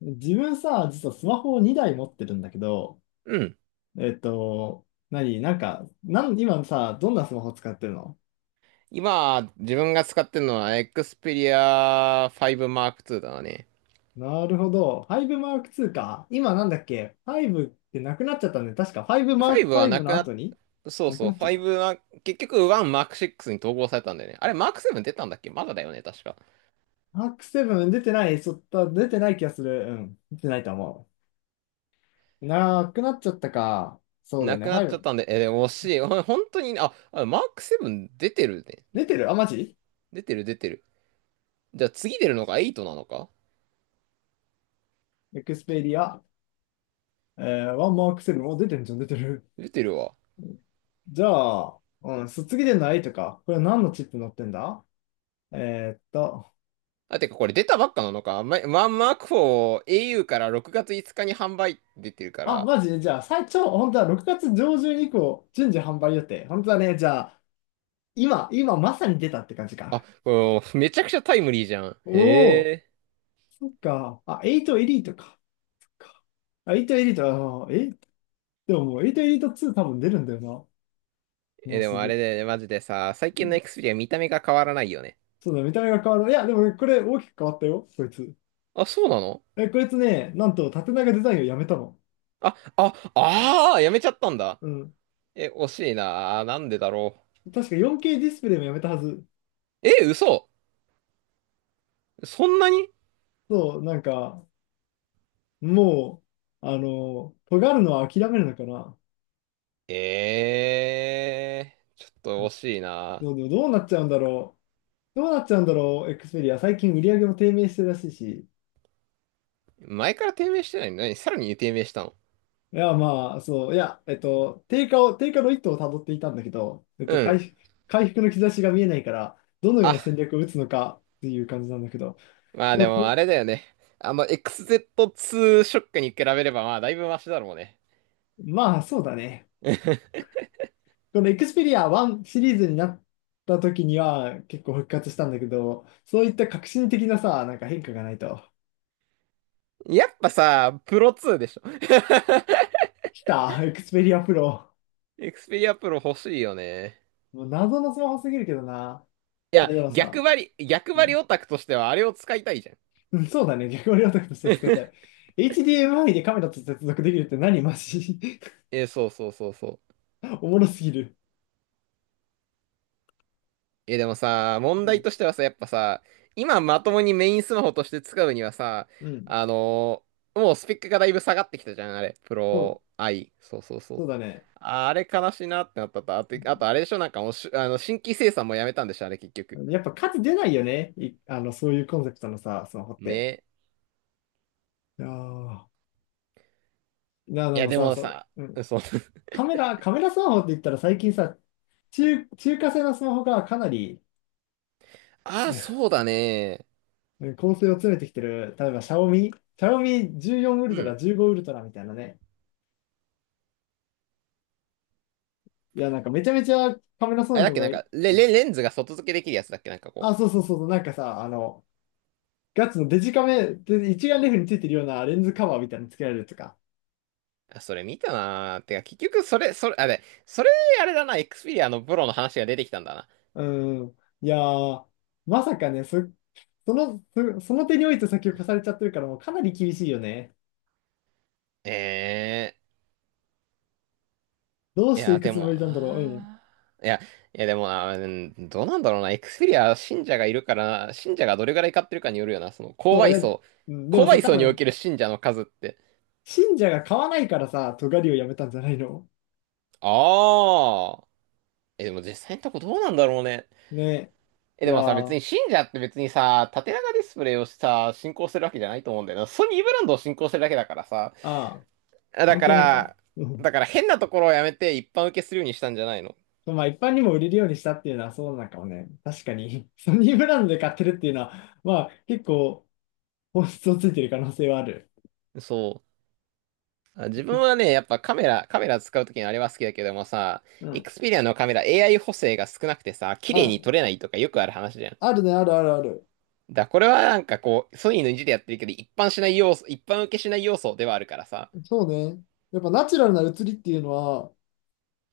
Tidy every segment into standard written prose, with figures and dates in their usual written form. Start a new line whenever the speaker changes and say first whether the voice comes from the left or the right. left: 自分さ、実はスマホを2台持ってるんだけど、
right: うん。
left: 何、なんか、なん、今さ、どんなスマホ使ってるの？
right: 今、自分が使ってるのは Xperia 5 Mark II だね。
left: なるほど。5 マークツーか。今なんだっけ？ 5 ってなくなっちゃったんで、確か5 フ
right: 5
left: ァ
right: は
left: イブ
right: な
left: の
right: くなっ、
left: 後に
right: そう
left: なく
right: そう、
left: なっちゃった。
right: 5は、結局1 Mark VI に統合されたんだよね。あれ、Mark VII 出たんだっけ？まだだよね、確か。
left: m ークセブン出てない、そった、出てない気がする。うん。出てないと思う。なくなっちゃったか。そうだよ
right: な
left: ね。
right: く
left: フ
right: な
left: ァ
right: っ
left: イ
right: ちゃっ
left: ブ。
right: たんで、でも惜しい。本当に、Mark VII 出てるね。
left: 出てる。あ、マジ？
right: 出てる、出てる。じゃあ次出るのが8なのか？
left: エクスペリア。えー、1 マークセブンお出てるじゃん、出てる。
right: 出てるわ。
left: じゃあ、うん、卒業でのいとか、これ何のチップ載ってんだ？えーっと、
right: あ、てかこれ出たばっかなのか？ま、1 Mark IV au から6月5日に販売出てるか
left: あ、
right: ら。
left: マジで。じゃあ、最長、本当は6月上旬以降、順次販売予定。本当はね、じゃあ、今まさに出たって感じ
right: あ、
left: か。
right: もう、めちゃくちゃタイムリーじゃん。へ
left: おお、
right: え。
left: そっか。あ、8エリートか。あ、8エリート、でももう8エリート2多分出るんだよな。もう
right: で
left: す
right: もあ
left: ぐ。
right: れだよね、マジでさ、最近の Xperia 見た目が変わらないよね。
left: そうだ、見た目が変わる。いや、でもこれ大きく変わったよ、こいつ。
right: あ、そうなの？
left: え、こいつね、なんと縦長デザインをやめたの。
right: やめちゃったんだ。
left: うん。
right: 惜しいな。なんでだろ
left: 確か 4K ディスプレイもやめたはず。
right: う。嘘。そんなに？
left: そう、なんか、もう、尖るのは諦めるのかな。
right: ええー、ちょっと惜しいな。
left: そう、でもどうなっちゃうんだろう。どうなっちゃうんだろう、エクスペリア。最近売り上げも低迷してるらしいし。
right: 前から低迷してないのに、さらに低迷したの？
left: いや、まあ、そう、いや、低下の一途をたどっていたんだけど、
right: うん。
left: 回復の兆しが見えないから、どのような戦
right: あ、
left: 略を打つのかっていう感じなんだけど、
right: まあ
left: で
right: で
left: も
right: も
left: と
right: あれだよね。あの XZ2 ショックに比べればまあだいぶマシだろうね。
left: まあ、そうだね。このエクスペリア1シリーズになった時には結構復活したんだけど、そういった革新的なさ、なんか変化がないと。
right: やっぱさ、プロ2でしょ。
left: 来た、エクスペリアプロ。
right: エクスペリアプロ欲しいよね。
left: もう謎のスマホすぎるけどな。
right: い
left: い
right: や、
left: や、でも
right: 逆
left: さ、
right: 張り、逆
left: う
right: 張り
left: ん、
right: オタクとしてはあれを使いたいじゃん。
left: うんそうだね。逆割り男として使いたい。HDMI でカメラと接続できるって何？マジ？
right: そうそうそうそう。
left: おもろすぎる。
right: でもさ、問
left: う
right: 題
left: ん、
right: としてはさ、やっぱさ、今まともにメインスマホとして使うにはさ、
left: うん、
right: もうスペックがだいぶ下がってきたじゃん、あれ。プ
left: そう、
right: ロ i そうそうそ
left: そ
right: う。
left: うだね。
right: あれ悲しいなってなったと。あとあれでしょ、なんかもうしあの、新規生産もやめたんでしょ、あれ結局。
left: やっぱ価値出ないよね。あの、そういうコンセプトのさ、スマホって。
right: ね。
left: いやーな、
right: い
left: で
right: や、
left: も
right: で
left: さ、
right: も
left: そ
right: さ、
left: う、うん、
right: そう。
left: カメラスマホって言ったら最近さ、中華製のスマホがかなり、
right: ああ、そうだね。
left: ね、構成を詰めてきてる、例えば、シャオミ14ウル
right: う
left: トラ、
right: ん。
left: 15ウルトラみたいなね。いや、なんかめちゃめちゃカメラそう
right: あれ
left: な
right: だっ
left: の
right: け、な
left: が
right: ん
left: いい、
right: か、レンズが外付けできるやつだっけ、なんかこ
left: あ、そうそうそうそう、なんかさ、ガッツのデジカメ、で一眼レフについてるようなレンズカバーみたいにつけられるとか。
right: う。あ、それ見たなー。てか、結局、それ、それ、あれ、それ、あれだな、エクスペリアのプロの話が出てきたんだな。
left: うん。いやー、まさかね、その手において先を貸されちゃってるから、もうかなり厳しいよね。
right: え
left: どう
right: い
left: してい
right: や、
left: く
right: で
left: つも
right: も
left: りなんだろう。うん。
right: なー。いや、いや、でもな、うん、どうなんだろうな、エクスペリア信者がいるからな、信者がどれぐらい買ってるかによるよな、その、購
left: そう、い
right: 買
left: や、
right: 層、
left: うん、でも
right: 購
left: さ、
right: 買
left: 多
right: 層にお
left: 分、
right: ける信者の数って。
left: 信者が買わないからさ、尖りをやめたんじゃないの？
right: ああ。でも実際のとこどうなんだろうね。
left: ね。い
right: で
left: や
right: もさ、別
left: ー
right: に信者って別にさ、縦長ディスプレイをさ、信仰するわけじゃないと思うんだよな。ソニーブランドを信仰してるだけだからさ。
left: ああ、
right: だ
left: 関
right: か
left: 係ないか。
right: ら、
left: うん。
right: だから変なところをやめて一般受けするようにしたんじゃないの？
left: まあ、一般にも売れるようにしたっていうのはそうなのかもね。確かに、ソニーブランドで買ってるっていうのは、まあ、結構、本質をついてる可能性はある。
right: そう。あ、自分はね、やっぱカメラ使うときにあれは好きだけどもさ、
left: うん。
right: Xperia のカメラ AI 補正が少なくてさ、綺
left: ま
right: 麗
left: あ、
right: に撮れないとかよくある話じゃん。
left: あるね、あるあるある。
right: これはなんかこう、ソニーの意地でやってるけど、一般しない要素、一般受けしない要素ではあるからさ。
left: そうね。やっぱナチュラルな写りっていうのは、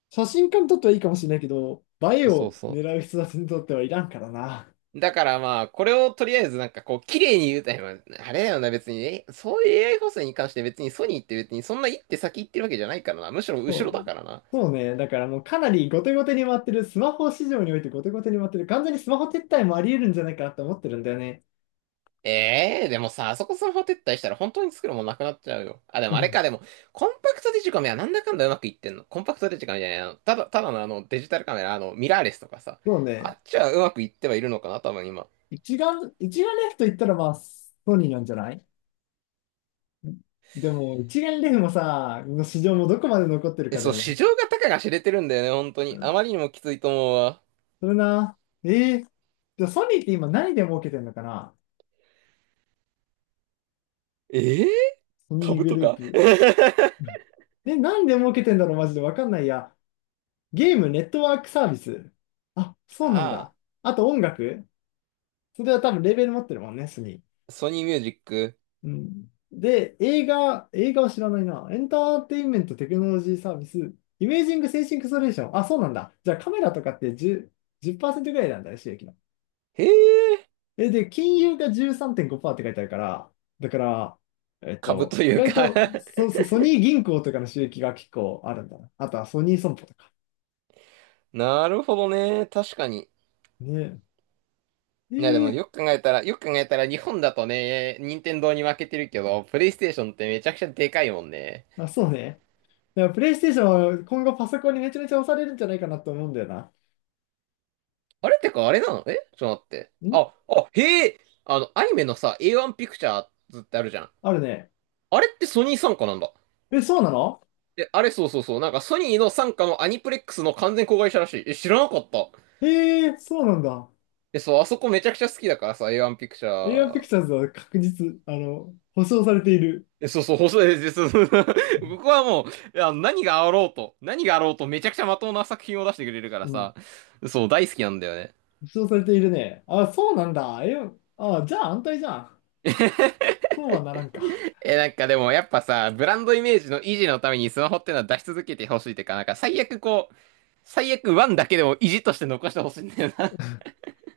left: 写真家にとってはいいかもしれないけど、映え
right: そう
left: を
right: そう。
left: 狙う人たちにとってはいらんからな。
right: だからまあ、これをとりあえずなんかこう、綺麗に言うたら、まああれだよな、別に、そういう AI 補正に関して別にソニーって別にそんな一手先行ってるわけじゃないからな。むしろ後ろ
left: そ
right: だ
left: う。
right: からな。
left: そうね。だからもうかなり後手後手に回ってる、スマホ市場において後手後手に回ってる、完全にスマホ撤退もあり得るんじゃないかなと思ってるんだよね。
right: ええーでもさ、あそこスマホ撤退したら本当に作るもんなくなっちゃうよ。あ、で
left: う
right: もあれ
left: ん
right: か、でも、コンパクトデジカメはなんだかんだうまくいってんの？コンパクトデジカメじゃない、ただのデジタルカメラ、ミラーレスとかさ。
left: そう
right: あ
left: ね。
right: っちはうまくいってはいるのかな、多分今。
left: 一眼レフと言ったらまあ、ソニーなんじゃない？でも、一眼レフもさ、の市場もどこまで残ってるかだ
right: そう、
left: よ
right: 市
left: ね。
right: 場が高が知れてるんだよね、本当
left: う
right: に。あ
left: ん。
right: まりにもきついと思うわ。
left: それな。えー、じゃあソニーって今何で儲けてんのかな？
right: ええー
left: ソニー
right: 株
left: グ
right: と
left: ルー
right: か
left: プ。うんで、何で儲けてんだろうマジでわかんないや。ゲーム、ネットワークサービス。あ、そうなん
right: ああ。
left: だ。あと音楽。それは多分レーベル持ってるもんね、ソニー。
right: ソニーミュージック。
left: うん。で、映画は知らないな。エンターテインメントテクノロジーサービス、イメージングセンシングソリューション。あ、そうなんだ。じゃあカメラとかって10、じゅっパーセントぐらいなんだよ、収益の。
right: へえ、
left: え、で、金融が13.5%って書いてあるから、だから、
right: 株と
left: 意
right: いう
left: 外
right: か
left: と、そうそう、ソニー銀行とかの収益が結構あるんだな。あとはソニー損保とか。
right: なるほどね。確かに。
left: ね
right: いやでも
left: え。え
right: よ
left: え
right: く考えたら、よく考えたら日本だとね、任天堂に負けてるけど、プレイステーションってめちゃくちゃでかいもんね。
left: あ、そうね。だからプレイステーションは今後パソコンにめちゃめちゃ押されるんじゃないかなと思うんだよな。
right: あれってかあれなの？ちょっと待って。
left: ん
right: へえ、アニメのさ、A1 ピクチャーズってあるじゃん。
left: あるね。
right: あれってソニー傘下なんだ？
left: え、そうなの？
right: あれそうそうそう。なんかソニーの傘下のアニプレックスの完全子会社らしい。知らなかった。
left: ええそうなんだ。
right: そう、あそこめちゃくちゃ好きだからさ、A1 ピクチャ
left: エアーピク
right: ー。
left: チャーズは確実、保証されている。
right: そうそう、細いです。僕はもう、いや何があろうと、何があろうとめちゃくちゃまともな作品を出してくれるか
left: う
right: ら
left: ん。
right: さ、そう、大好きなんだよね。
left: 保証されているね。あ、そうなんだ。え、あ、じゃあ安泰じゃん。そうはならんか。
right: なんかでもやっぱさ、ブランドイメージの維持のためにスマホってのは出し続けてほしいっていうか、なんか最悪こう、最悪ワンだけでも維持として残してほしいんだよ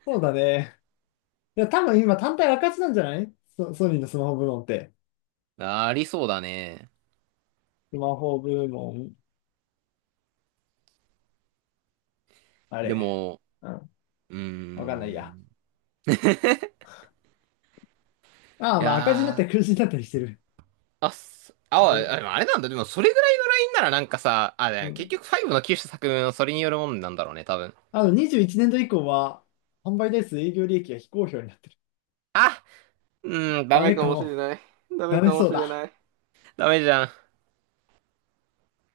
left: そうだね。いや、多分今単体赤字なんじゃない？ソニーのスマホ部門って。
right: な。ありそうだね。
left: スマホ部門、あ
right: で
left: れ。
right: も、
left: うん。
right: うー
left: わかんないや。
right: ん。
left: ああ、
right: い
left: まあ赤字になった
right: や
left: り黒
right: ー、
left: 字になったりしてる。
right: あ、すあ、あ
left: え
right: でもあれなんだ。でもそれぐらいならなんかさ、あ、
left: う
right: でも結
left: ん。
right: 局5の9種作目のそれによるもんなんだろうね、多分。
left: あの、21年度以降は、販売台数営業利益が非公表になってる。
right: あうん、ダ
left: ダ
right: メ
left: メ
right: か
left: か
right: もし
left: も。
right: れない。ダ
left: ダ
right: メ
left: メ
right: かも
left: そう
right: しれ
left: だ。
right: ない。ダメじゃん。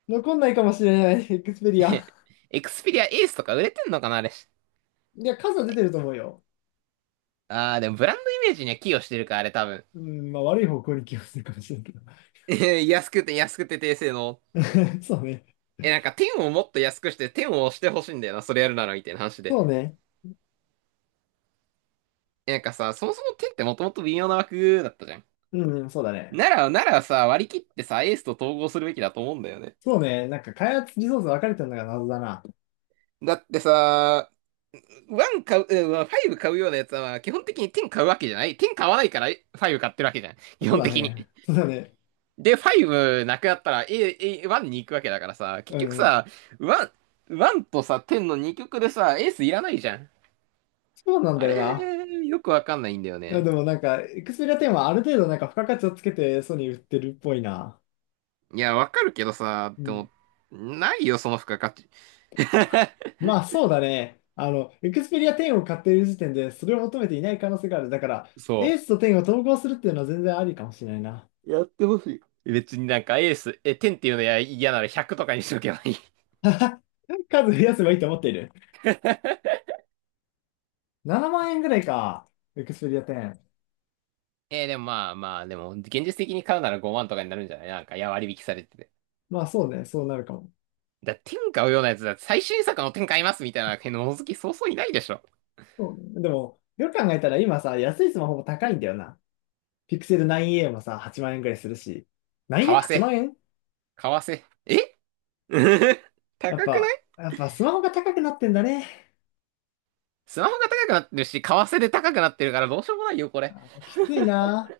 left: 残んないかもしれない。エクスペリア。
right: エクスペリアエースとか売れてんのかな、あれ？
left: いや、数は出てると思うよ。
right: あー、でもブランドイメージには寄与してるか、あれ多分。
left: うん、まあ悪い方向に気がするかもしれんけど。
right: 安くて安くて低性能。
left: そうね。
right: なんか天をもっと安くして天を押してほしいんだよな、それやるならみたいな話で。
left: そうね。
right: なんかさ、そもそも天ってもともと微妙な枠だったじゃん。
left: うん、そうだね。
right: ならさ、割り切ってさ、エースと統合するべきだと思うんだよね。
left: そうね。なんか開発リソース分かれてるのが謎だな。
right: だってさ、1買う、うんまあ5買うようなやつは、まあ基本的に10買うわけじゃない。10買わないから5買ってるわけじゃん。基
left: そう
right: 本
left: だ
right: 的
left: ね。
right: に。
left: そうだね。
right: で、5なくなったら 1に行くわけだからさ、結
left: う
right: 局
left: ん。
right: さ、1、ワンとさ、10の2曲でさ、エースいらないじゃん。
left: そうなんだ
right: あ
left: よ
right: れ、
left: な。
right: よくわかんないんだよ
left: いや、
right: ね。
left: でもなんか、エクスペリア10はある程度なんか付加価値をつけてソニー売ってるっぽいな。
right: いや、わかるけどさ、
left: う
right: で
left: ん。
right: も、ないよ、その付加価値。
left: まあそうだね。あの、エクスペリア10を買っている時点でそれを求めていない可能性がある。だから、エ
right: そ
left: ースと10を統合するっていうのは全然ありかもしれないな。
right: やってほしい。う。別になんかエース、10っていうのや嫌なら100とかにしとけばいい。
left: 数増やせばいいと思っている。7万円ぐらいか。エクスペリア10。
right: でもまあまあ、でも、現実的に買うなら5万とかになるんじゃないなんか、いや、割引されてて。
left: まあそうね、そうなるかも。
right: だ、天買うようなやつだって、最新作の天買いますみたいな、のの好きそうそういないでしょ。
left: そうねでも、よく考えたら今さ、安いスマホも高いんだよな。ピクセル 9A もさ、8万円ぐらいするし。
right: 為
left: 9A8 万
right: 替。
left: 円
right: 為替。高くない？
left: やっぱスマホが高くなってんだね。
right: スマホが高くなってるし、為替で高くなってるからどうしようもないよ、これ。
left: きついな。